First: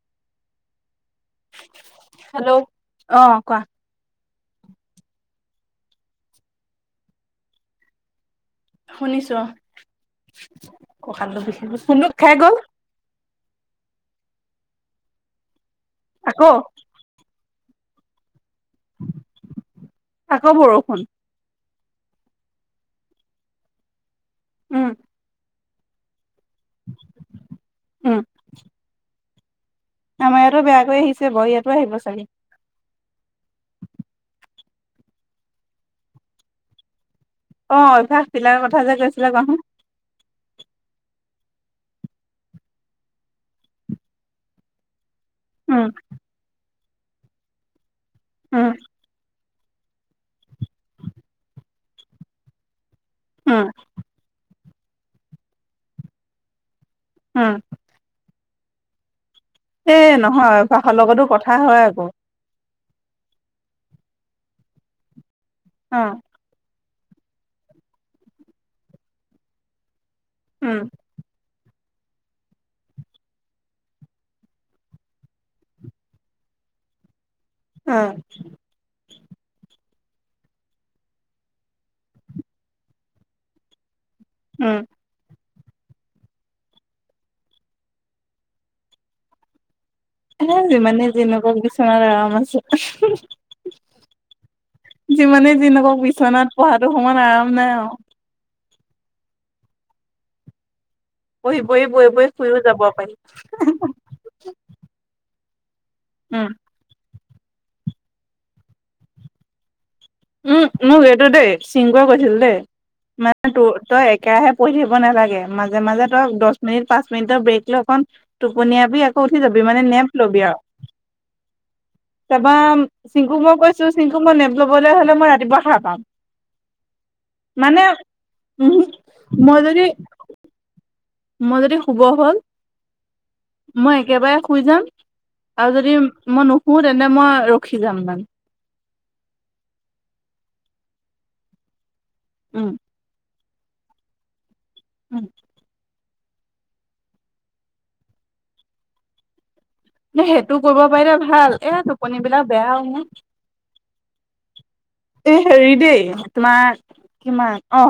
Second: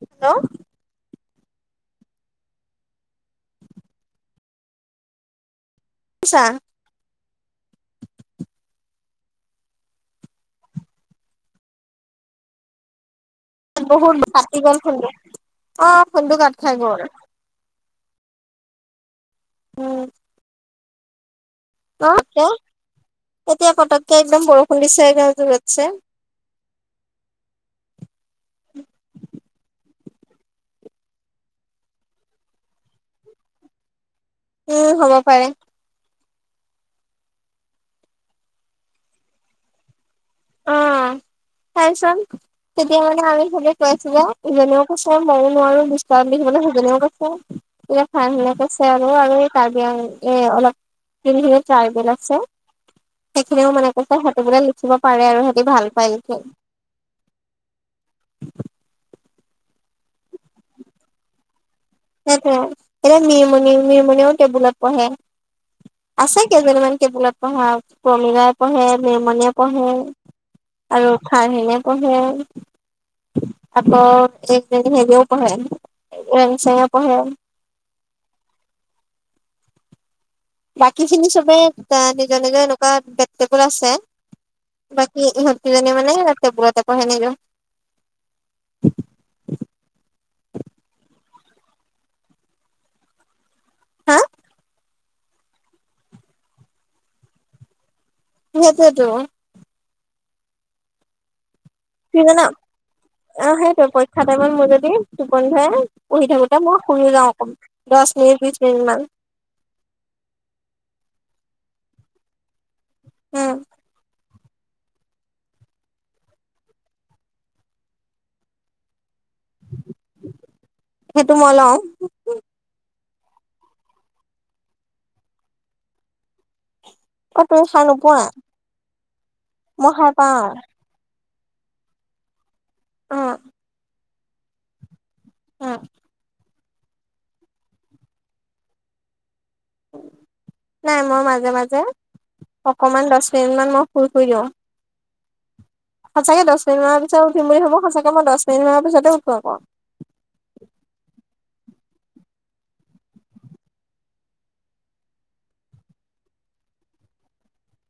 Hello [unintelligible] hello অ কোৱা। [unintelligible] শুনিছো, অ ককালটো বিষাই গৈছে, [unintelligible] গল। বহুত কাটি গ'ল ফোনটো অ ফোনটো আকৌ কাট খাই গ'ল। উম। আকৌ বৰষুণ। [unintelligible] এতিয়া পতককে একদম বৰষুণ উম দিছে একদম জোৰতছে। [inaudible] উম। [inaudible] আমাৰ ইয়াতো বেয়াকৈ আহিছে বাৰু ইয়াতো আহিব চাগে? উম হ'ব পাৰে। অ অভ্যাস বিলাকৰ কথা যে কৈছিলা কোৱাচোন। [inaudible] তেতিয়া মানে আমি সবে কৈছো যে [inaudible] [unintelligible] ময়ও উম নোৱাৰো উম [unintelligible] [unintelligible] [unintelligible] আছে। উম সেইখিনিও মানে কৈছে সিহঁতি বোলে লিখিব পাৰে আৰু সিহঁতি ভাল পায় লিখি। উম। এ নহয় অভ্যাসৰ লগতো কথা হয় আকৌ! সেইটোৱে এতিয়া নিম নিমনিও [unintelligible] টেবুলত পঢ়ে। অ। আছে কেইজনীমান টেবুলত পঢ়া প্ৰমীলাই পঢ়ে, নেমণিয়ে পঢ়ে। উম। আৰু খাৰ সেইনে পঢ়ে। আকৌ হেৰিও পঢ়ে ৰেং চেং এ পঢ়ে। অ, বাকী খিনি চবেই এটা নিজৰ নিজৰ এনেকুৱা বেট টেবুল আছে। উম! বাকী ইহঁত কেইজনীয়ে মানে টেবুলতে পঢ়ে নিজৰ। এ যিমানে যেনেকুৱা বিছনাত আৰাম আছে। হা যিমানে যি নকক বিচনাত পঢ়াতো সমান আৰাম নাই আও। সেইটোৱেটো। পঢ়ি, পঢ়ি, বৈ বৈ শুইও যাব পাৰি। ঠটামান মোৰ যদি টোপনি ধৰে পঢ়ি উম থাকোতে মই শুইও যাওঁ অকমান। দহ মিনিট, বিশ মিনিট মান। উম! মোক এইটো দেই চিনকুৱে কৈছিল দেই। মানে উম তোৰ, তই একেৰাহে পঢ়ি থাকিব নালাগে। মাজে মাজে তই দহ মিনিট, পাঁচ মিনিটৰ, ব্ৰেক লৈ অকন টোপনিয়াবি আকৌ উঠি যবি মানে, নেপ লবি আও। সেইটো মই লওঁ তাৰপৰা চিংকুক মই কৈছো- চিংকু মই নেপ লবলে হলে মই ৰাতিপুৱা সাৰ পাম। অ তুমি সাৰ মানে নোপোৱা উমহু, মই যদি পাওঁ। মই যদি শুব হল, অ মই একেবাৰে শুই যাম আৰু যদি মই নুশুৱো, তেন্তে মই ৰখি যাম মানে। নাই, মই মাজে মাজে উম অকমান দহ মিনিট মান মই শুই শুই দিওঁ। উম! সঁচাকে, দহ মিনিটমান পিছত উঠিম বুলি ভাবো। সঁচাকে মই দহ মিনিটমান পাছতে উঠো আকৌ। এ, সেইটো কৰিব পাৰিলে ভাল। এয়া টোপনিবিলাক বেয়াও মোৰ। এই, হেৰি দেই তোমাৰ কিমান অ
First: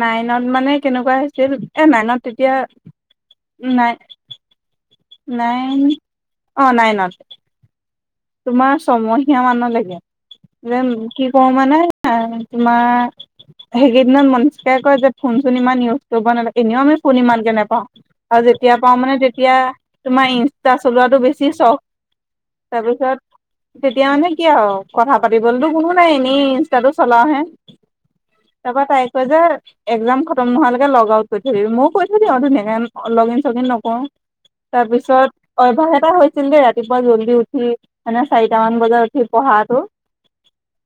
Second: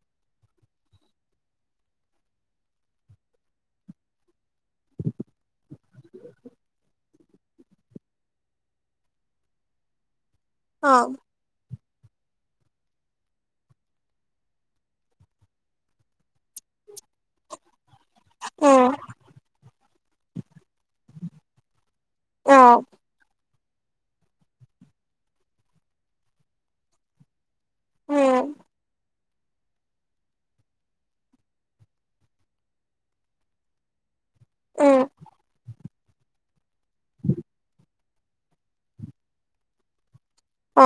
নাইনত মানে কেনেকুৱা হৈছিল! এ নাইনত তেতিয়া নাইন [inaudible] নাইন অ নাইনত তোমাৰ ছমহীয়া মান লৈকে, যেন অ', কি প মানে এ তোমাৰ সেইকেইদিনত মনস্কাই কয় যে- ফোন চোন ইমান ইউজ কৰিব নালাগে। এনেও আমি ফোন ইমানকে নেপাওঁ। আৰু যেতিয়া উম, পাও মানে তেতিয়া তোমাৰ ইনষ্টা চলোৱাটো বেছি চখ, অ', ইনষ্টাটো তেতিয়া মানে কি আৰু কথা পাতিবলৈতো কোনো নাই, এনেই ইনষ্টাটো চলাওহে। উম, তাৰপৰা তাই কয় যে একজাম খতম নোহোৱালৈকে লগ আউট কৰি থবি, মইও কৰি থৈ দিওঁ আৰু ধুনীয়াকে, লগ ইন, চগ ইন নকৰো। উম, তাৰপিছত অভ্যাস এটা হৈছিল দেই ইয়াত। ৰাতিপুৱা, জল্দি উঠি মানে চাৰিটামান বজাত উঠি পঢ়াটো। অ!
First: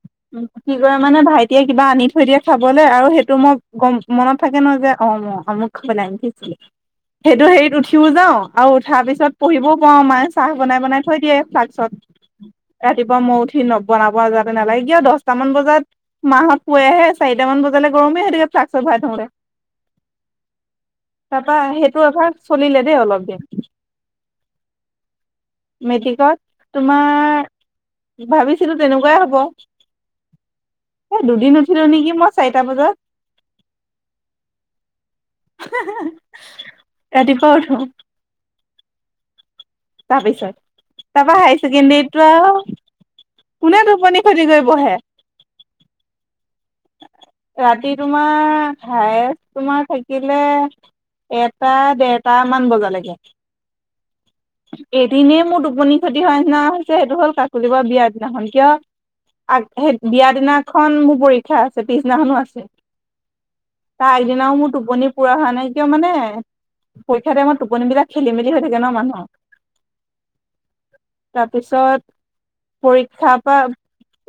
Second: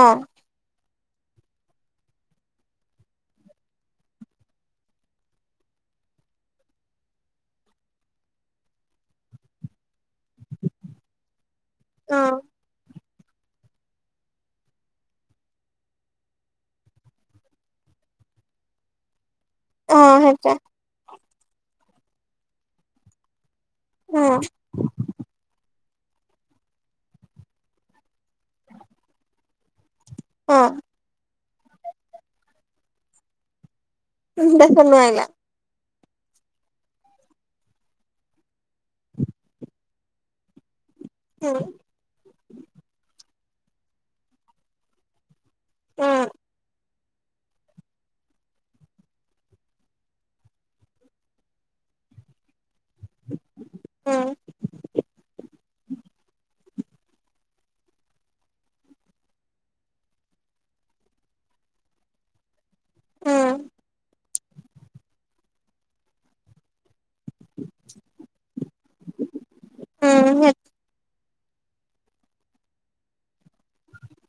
কি কৰে মানে ভাইটিয়ে কিবা আনি থৈ দিয়ে খাবলে, আৰু সেইটো মই গম মনত থাকে ন যে ম আমুক খাবলে আনি থৈছিলে। সেইটো হেৰিত উঠিও যাওঁ, আৰু উঠাৰ পিছত পঢ়িবও পাও, মায়ে চাহ বনাই বনাই থৈ দিয়ে ফ্লাচত। অ', ৰাতিপুৱা মই উঠি নবনাব যাতে নালাগে। কিয় দহটামান বজাত মাহঁত শুৱেহে, চাৰিটামান বজালে গৰমে হৈ থাকে ফ্লাছত ভৰাই থওঁতে। অ সেইটোৱে তাৰপা সেইটো অভ্যাস চলিলে দেই অলপ দিন। অ। [inaudible] মেট্ৰিকত তোমাৰ ভাবিছিলো তেনেকুৱাই হ'ব। অ। এ দুদিন উঠিলো নেকি মই চাৰিটা বজাত। [unintelligible] তাৰপিছত নোৱাৰিলা? [unintelligible] ৰাতিপুৱা উঠো। [inaudible] তাৰপিছত তাৰপা উম, হায়াৰ ছেকেণ্ডৰীত ত আও কোনে টোপনি ক্ষতি কৰি পঢে। অ। ৰাতি তোমাৰ হায়েষ্ট তোমাৰ থাকিলে এটা দেৰটা মান বজাত। উম, [inaudible] এদিনে মোৰ টোপনি ক্ষতি হোৱা নিচিনা সেইটো হ'ল কাকলি ব বিয়া দিনাখন কিয় আ সেই বিয়া দিনাখন মোৰ পৰি শা আছে পিছনাখনো আছে উম, তাই দিনাও মোৰ টোপনি পুৰা হোৱা নাই কিয় মানে পৰীক্ষা টাইমত টোপনিবিলাক খেলি মেলি হৈ থাকে ন মানুহ? উম, সেই [inaudible] তাৰপিছত পৰীক্ষা পৰা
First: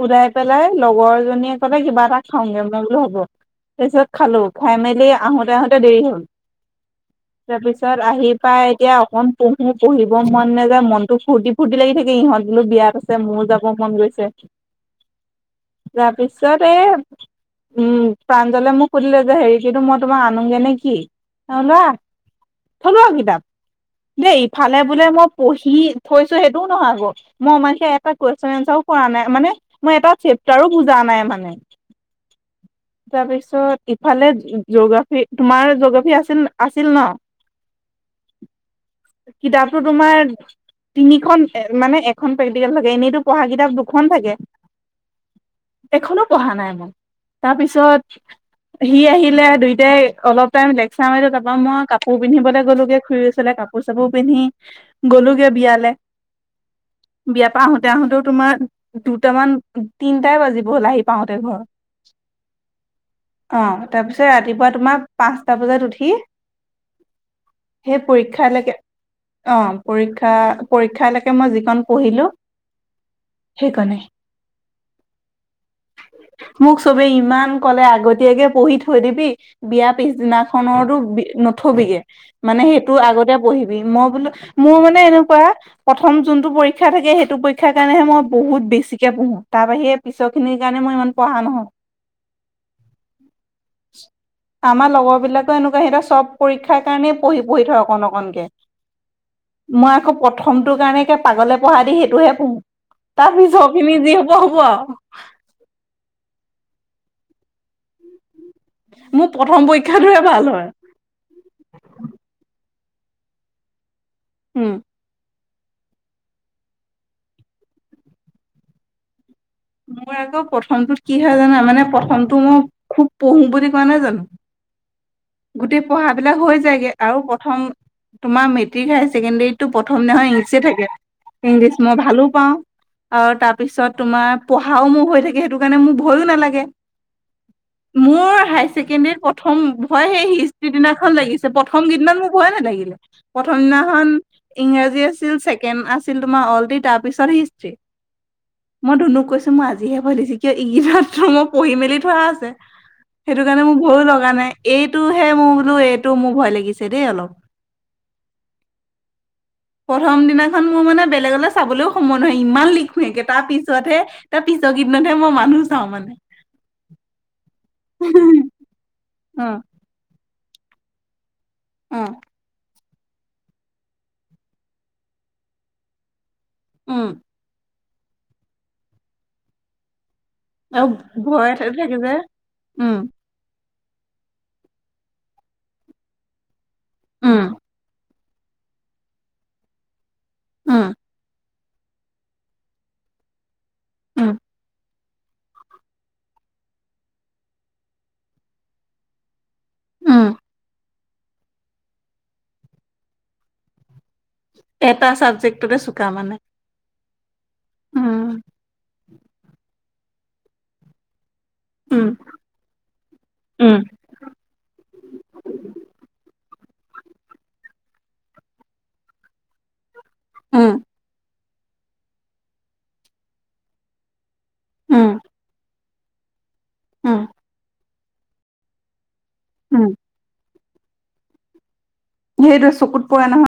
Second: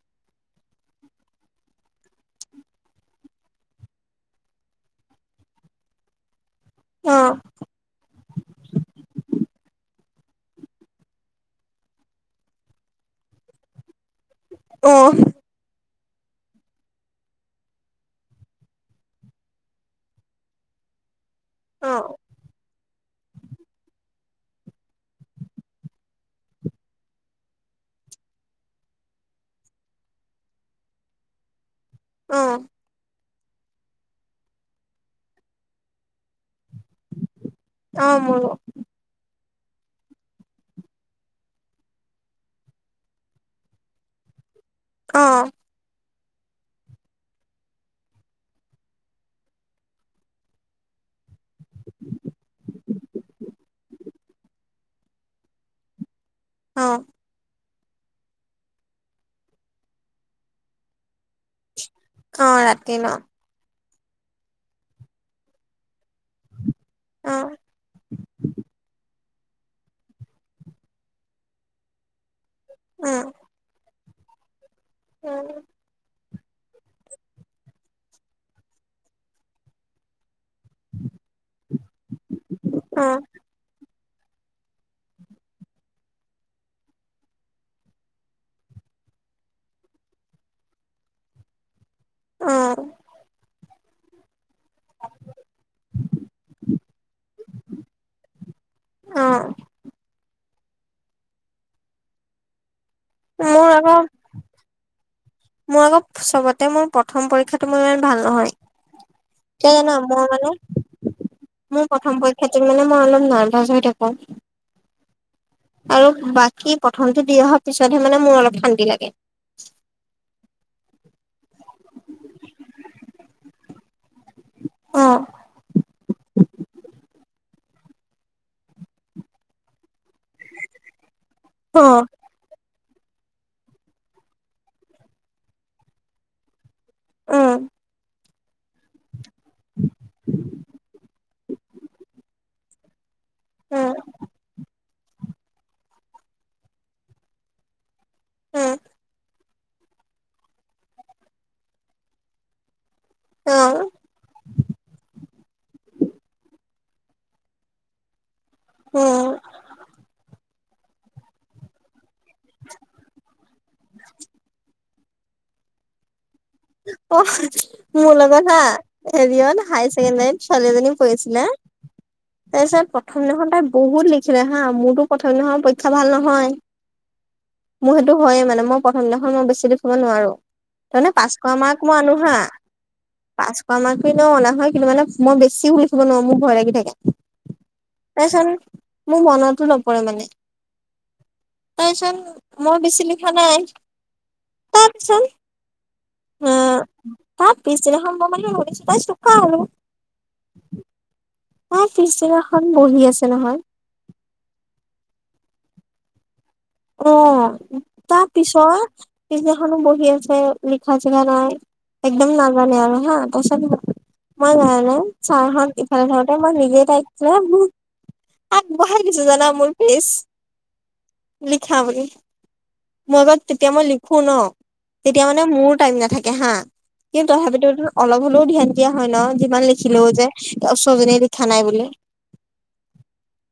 উলাই পেলাই লগৰ জনীয়ে কলে কিবা খাওঁগে মই বলো হ'ব, তাৰ পিছত খালো খাই মেলি আহোতে আহোতে দেৰি হল। অ', তাৰপিছত আহি পাই এতিয়া অকন পঢ়ো পঢ়ি মন নাযায় মনতো ফূৰ্তি ফূৰ্তি লাগি থাকে ইহঁত বোলো বিয়াত আছে মোৰো যাব মন গৈছে। অ। তাৰপিছতে উম প্ৰাঞ্জলে মোক সুধিলে যে হেৰি কিটো মই তোমাক আনোগে নে কি? [inaudible] অ। থলো আও কিতাপ। দেই ইফালে বোলে মই পঢ়ি থৈছো সেইটোও নহয় আকৌ। মই মানে সেই এটা কুৱেশন এনচাৰো কৰা নাই, মানে মই এটা চেপ্তাৰো বুজা নাই মানে। অ। তাৰপিছত ইফালে জিঅ'গ্ৰাফী, তোমাৰ জিঅ'গ্ৰাফী আছিল আছিল ন? অ মোৰো। কিতাপটো তোমাৰ- তিনিখন মানে এখন প্ৰেক্টিকেল থাকে এনেইতো পঢ়া কিতাপ দুখন থাকে। অ। এখনো পঢ়া নাই মই, তাৰপিছত সি আহিলে দুইটাই অলপ টাইম লেকচাৰ মাৰিলো তাৰাপা মই কাপোৰ পিন্ধিবলে গ'লোগে খুৰি ওচৰলে কাপোৰ কাপোৰ চাপুৰ পিন্ধি গলোঁ গে বিয়ালে। অ। বিয়াৰ পৰা আহোতে আহোতেও তোমাৰ দুটামান তিনটাই বাজিব হ'ল আহি পাওতে ঘৰ। অ ৰাতি ন? অ তাৰপিছত ৰাতিপুৱা তোমাৰ পাঁচটা বজাত উঠি অ', সেই পৰীক্ষালেকে অ পৰীক্ষা পৰীক্ষা লেকে মই যিকন পঢ়িলো উম, সেইকণেই। উম। মোক চবে ইমান কলে আগতীয়াকে পঢ়ি থৈ দিবি। বিয়া পিছদিনাখনৰো বি নথবিগে মানে সেই। তোৰ অ', আগতে পঢ়িবি মই বোলো মোৰ মানে এনেকুৱা। প্ৰথম যোনতটো পৰীক্ষা থাকে সেইটো পৰীক্ষাৰ কাৰণেহে মই বহুত বেছিক কে পঢ়ো তাৰ বাহিৰে পিছত। সিখিনিৰ কাৰণে মই ইমান পঢ়া নহয়। অঁ। [inaudible] আমাৰ লগৰ বিলাকে এনেকুৱা সিহত চব পৰীক্ষাৰ কাৰণেই পঢ়ি- পঢ়ি থয় অকন অকনকে। অ', মই আকৌ। প্ৰথমটো কাৰণে পাগলে পঢ়া দি সেইটোহে পঢ়ো তাৰ পিছ মোৰ খিনি আকৌ যি হ'ব হ'ব আৰু। মোৰ আকৌ চবতে মোৰ প্ৰথম পৰীক্ষাটো মোৰ ইমান ভাল নহয়। মোৰ প্ৰথম কিয় জান পৰীক্ষাটোৱে মই ভাল মানে। হয়। মোৰ প্ৰথম পৰক্ষাটো মানে মই অলপ নাৰ্ভাচ হৈ থাকো। উম। আৰু বাকী প্ৰথমটো দি অহাৰ পিছতহে মানে মোৰ অলপ শান্তি লাগে। মোৰ আকৌ প্ৰথমটোত কি হয় জানা, মানে প্ৰথমটো মই খুব পঢ়ো বুলি কোৱা নাই জানো। অঁ। গোটেই পঢ়া বিলাক হৈ যায়গে আৰু প্ৰথম। তোমাৰ মেটিক হায়াৰ ছেকেণ্ডেৰী তটো প্ৰথম নহয় ইংলিচ থাকে। ইংলিছ অ মই ভালো পাওঁ আৰু তাৰপিছত তোমাৰ। পঢ়াও মোৰ হৈ থাকে, সেইটো কাৰণে মোৰ ভয়ো নালাগে উম মোৰ হাস। ছেকেণ্ড ইয়াৰ প্ৰথম ভয় সেই হিষ্ট্ৰি দিনাখন লাগিছে প্ৰথম গেইদনাত মোৰ ভয়ে নে লাগিলে। প্ৰথম উম দিনাখন। ইংৰাজী আছিল, ছেকেণ্ড আছিল তোমাৰ অলৰে তাৰপিছত হিষ্টি। উম মই ধুনুক কৈছো মই আজিহে ভয় লাগিছে কিয় ই ৰাত্ৰ মই পঢ়ি মেলি থোৱা আছে। সেইটো অ কাৰণে মোৰ ভয়ো লগা নাই, এইটোহে মোৰ বোলো এইটো মোৰ ভয় লাগিছে দেই অলপ। উম। প্ৰথম দিনাখন মোৰ মানে বেলেগ। চাবলৈও সময় নহয়, ইমান লিখ নেকে তাৰ পিছতহে তাৰ পিছৰ গীদিনতহে মই মানুহ চাওঁ মানে। অ' মোৰ লগত হা অ হেৰিয়ত হায় ছেকেণ্ডাৰীত ছোৱালীজনী পঢ়িছিলে। অঁ। প্ৰথম দিনাখৰ তাই বহুত লিখিলে হা, মোৰতো প্ৰথম দিনাৰ পৰীক্ষা ভাল নহয়। উম। মোৰ সেইটো হয়ে মানে, মই প্ৰথম দিনাখন মই বেছি দেখুৱাব নোৱাৰো। অ ঘ [unintelligible] মাক ম নুহা [unintelligible] পাছোৱা মক ন অনা হয় কিন্তু মানে মই বেছি বুলিুল চব নোৱাৰো মোৰ ভয় লাগি থাকে। [unintelligible] উম। তাৰ পাছত মোৰ মনতো নপৰে মানে। উম। তাৰপিছত মই বেছি লিখা নাই। উম। তাৰপাছত। হ তাৰ পিছদিনাখন মই মানে শলছো তাই চুকা হলো। [unintelligible] উম, ন পিচদিনাখন বহি আছে নহয়। এটা ছাবজেক্টতে চুকা মানে। অ তাৰ উম পিছত পিছদিনাখনো বহি আছে লিখা চিখা নাই। উম একদম নাজানে আৰু হা পচাক উম মই জানানে চাৰখন ইফালে থওঁতে মই নিজে টাইছিলে বহুত। আগবঢ়াই দিছো জানা মোৰ পিচ। উম, লিখা বুলি মই আগত তেতিয়া মই লিখো ন উম তেতিয়া মানে মোৰ টাইম নাথাকে হা উম কিন্তু তথাপিতো অলপ হ'লেও ধ্যান দিয়া হয় ন যিমান উম লিখিলেও যে। চজিন দেখা নাই বুলি। সেইটো চকুত পৰা নহয়।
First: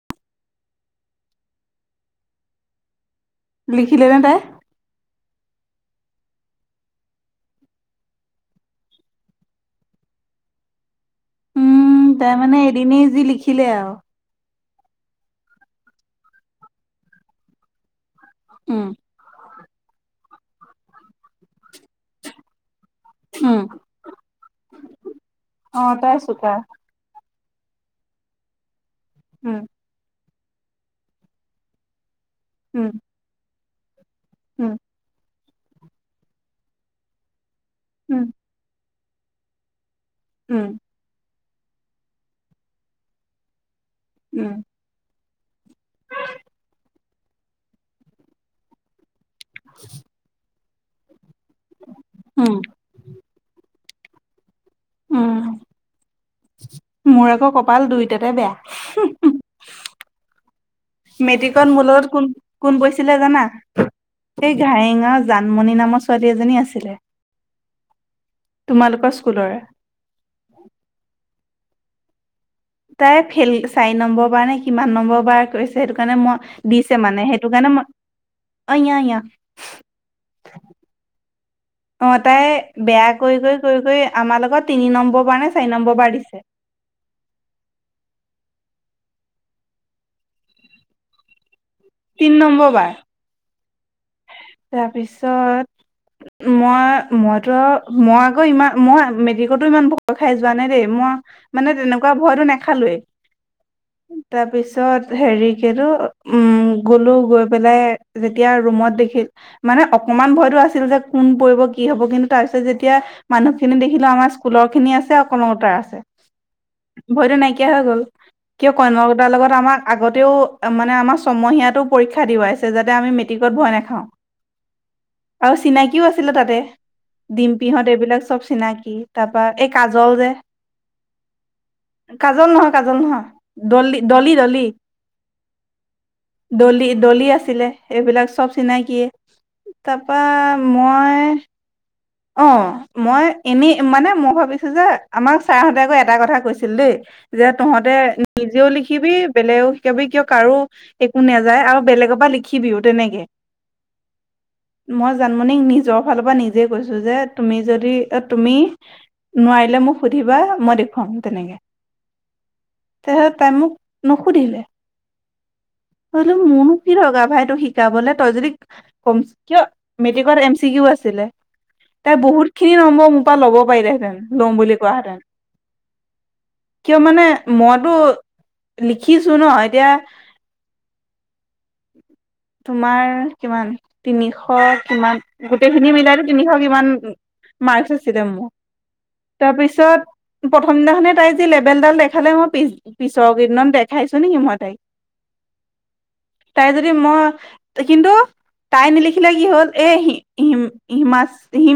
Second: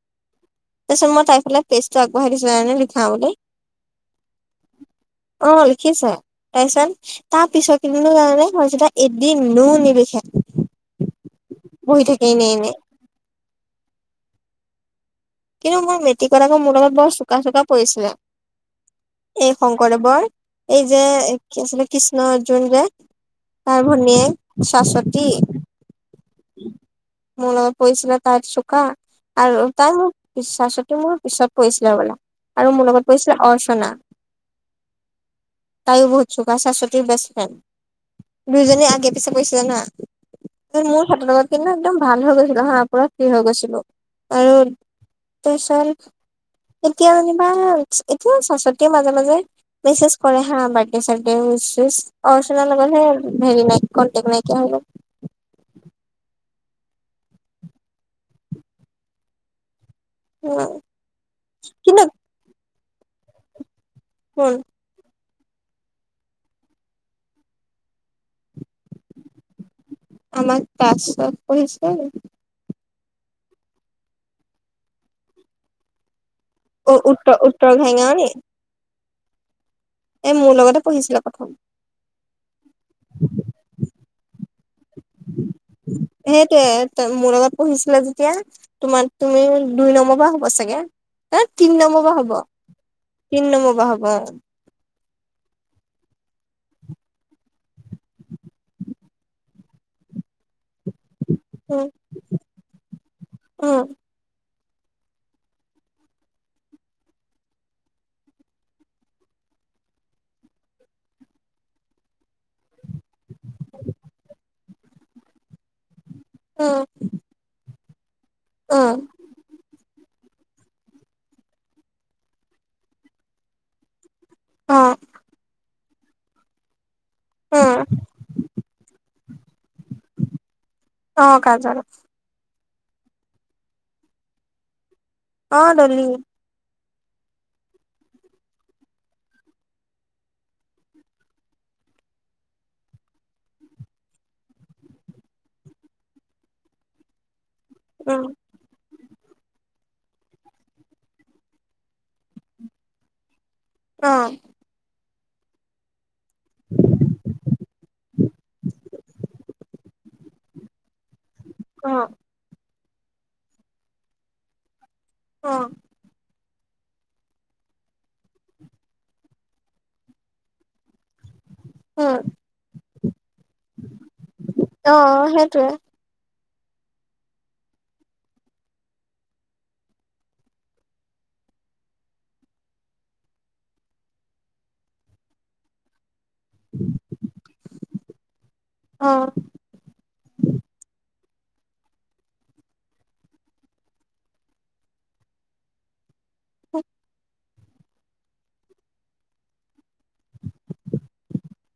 তাৰিছত মই তাই ফালে পেজটো আগবঢ়াই দিছোঁ লিখা বুলি। লিখিলেনে তাই। অ লিখিচে তাৰ পিছত। তাৰ পিছত কদিনো কাৰণে এদিনো নিলিখে। বহি উম, থাকে তাই এনেই মানে এনেই এদিনেই যি লিখিলে আৰু কিন্তু মোৰ মিট্ৰিকত আক মোৰ লগত বৰ চোকা চোকা পৰিছিলে। উম এই শংকৰদেৱৰ এই যে কি আছিলে কৃষ্ণ অৰ্জুন যে উম, তাৰ ভনীয়েক চশ্বতী। অ তাই ছোকা। মোলগত পৰিছিলে তাৰ চোকা উম, আৰু তাই মোক চশ্বতী মোৰ পিছত পৰিছিলে হবলা আৰু উম, মোৰ লগত পৰিছিলে অৰ্চনা। উম, তায়ো বহুত চোকা চশ্বতীৰ বেষ্ট উম, ফ্ৰেণ্ড দুয়োজনে আগে পিছে পাইছিলে না। উম, মোৰ সাতৰ লগত কিন্তু একদম ভাল হৈ গৈছিলো হা পুৰা ফিৰি হৈ গৈছিলো। আৰু উম, তাৰপিছত এতিয়া যেনিবা এতিয়া চশ্বতী মাজে মাজে মেচেশ কৰে হা বাৰ্থডে চাৰড উছ উম, অৰ্চনা লগত হে, হেৰি নাই কণ্টেক নাইকিয়া হৈ গ'ল। উম, মোৰ আকৌ কপাল দুইটাতে বেয়া। উম, মেট্ৰিকত কিন্তু মোৰলত কোন কোন বহিছিলে জানা। কোন সেই ঘাৰেঙাঁৰ জানমণি নামৰ ছোৱালী এজনী আছিলে। তোমালোকৰ স্কুলৰে। আমাৰ পাঁচশ [unintelligible] তাই ফেল চাৰি নম্বৰ বাৰ নে কিমান নম্বৰ বাৰ কৰিছে সেইটো কাৰণে মই দিছে মানে উত্তৰ সেইটো উত্তৰ কাৰণে ঘাইঙাৱৰী মই অ [unintelligible] এ মোৰ লগতে পঢ়িছিলে প্ৰথম। অ তাই বেয়া কৰি কৰি কৰি কৰি আমাৰ লগত তিনি নম্বৰ বাৰ নে চাৰি নম্বৰ বাৰ দিছে। সেইটোয়ে মোৰ লগত পঢ়িছিলে যেতিয়া তোমাৰ তুমি দুই নম্বৰ বাৰ হ'ব চাগে। অ তিনি নম্বৰ বাৰ হব তিনি নম্বৰ বাৰ তিনি নম্বৰ বা হব অ। তাৰপিছত। মই মইতো মই আকৌ ইমান মই মেট্টিকতো ইমান ভয় খাই যোৱা নাই দেই মই মানে উম তেনেকুৱা ভয়তো নেখালোৱেই। উম তাৰ পিছত হেৰি কি সেইটো উম গলো গৈ পেলাই যেতিয়া ৰুমত - দেখিল, মানে অকমান ভয়তো আছিল যে কোন পৰিব কি হব কিন্তু তাৰ পিছত যেতিয়া- মানুহখিনি দেখিলো আমাৰ স্কুলৰ খিনি আছে কন্যলতাৰ আছে। উম ভয়তো নাইকিয়া হৈ গ'ল, কিয় উম কন্যলতাৰ লগত আমাক আগত- তেওঁ মানে আমাৰ ছমহীয়াতো পৰীক্ষা দিওৱাইছে, যাতে আমি মেট্ৰিকত ভয় নাখাও। অ আৰু চিনাকিও আছিলে তাতে, ডিম্পিহঁত উম এইবিলাক চব চিনাকি। তা পা এই কাজল যে! অ', কাজল! কাজল নহয় কাজল নহয়, দলি, ডলি ডলি। অ', ডলি! ডলি, ডলি, আছিলে এইবিলাক চব- চিনাকি, তা পা মই, অঁ - মই এনেই মানে মই ভাবিছো যে, আমাক ছাৰহঁতে আকৌ এটা কথা কৈছিল দেই - যে তহঁতে উম নিজেও লিখি- লিখিবি বেলেগকো শিকাবি কিয় কাৰো একো নাযায় আৰু বেলেগৰ পৰা লিখিবিও তেনেকে। অ, মই জানমনিক নিজ- ফালৰ পৰা নিজে কৈছো যে, তুমি যদি এ তুমি নোৱাৰিলে মোক সুধ- সুধিবা মই দেখুৱাম তেনেকে! ক‌ওক, তা পিছত তাই মোক নুসুধিলে। অ, মই ভাবিলোঁ, মোৰনো কি দৰকাৰ ভাই তোক শিকাবলে! তই যদি ক কিয়, মেট্ৰিকত এম চি কিও আছিলে। তাই উম বহুত খিনি নম্বৰ মোৰ পৰা ল'ব পাৰিলেহেঁতেন, ল‌ও বুলি অ কোৱাহেঁতেন। সেইটোৱে কিয় মানে মইতো লিখিছো ন, এতিয়া- তোমাৰ- মাৰ কিমান তিনিশ কিমান গোটেই খিনি মিলাই টো তি- তিনিশ কিমান মাৰ্কছ আছিলে মোৰ। অ তাৰপিছত- প্ৰথম দিনাখনেই তাই যি লেবেলডাল দেখালে, মই পিচ পিছৰ কেইদিনত দেখাইছো নেকি মই তাইক! তাই যদি মই - কিন্তু তাই নিলিখিলে কি হ'ল, এই হিম হিম হিমাশ্ৰী হিম।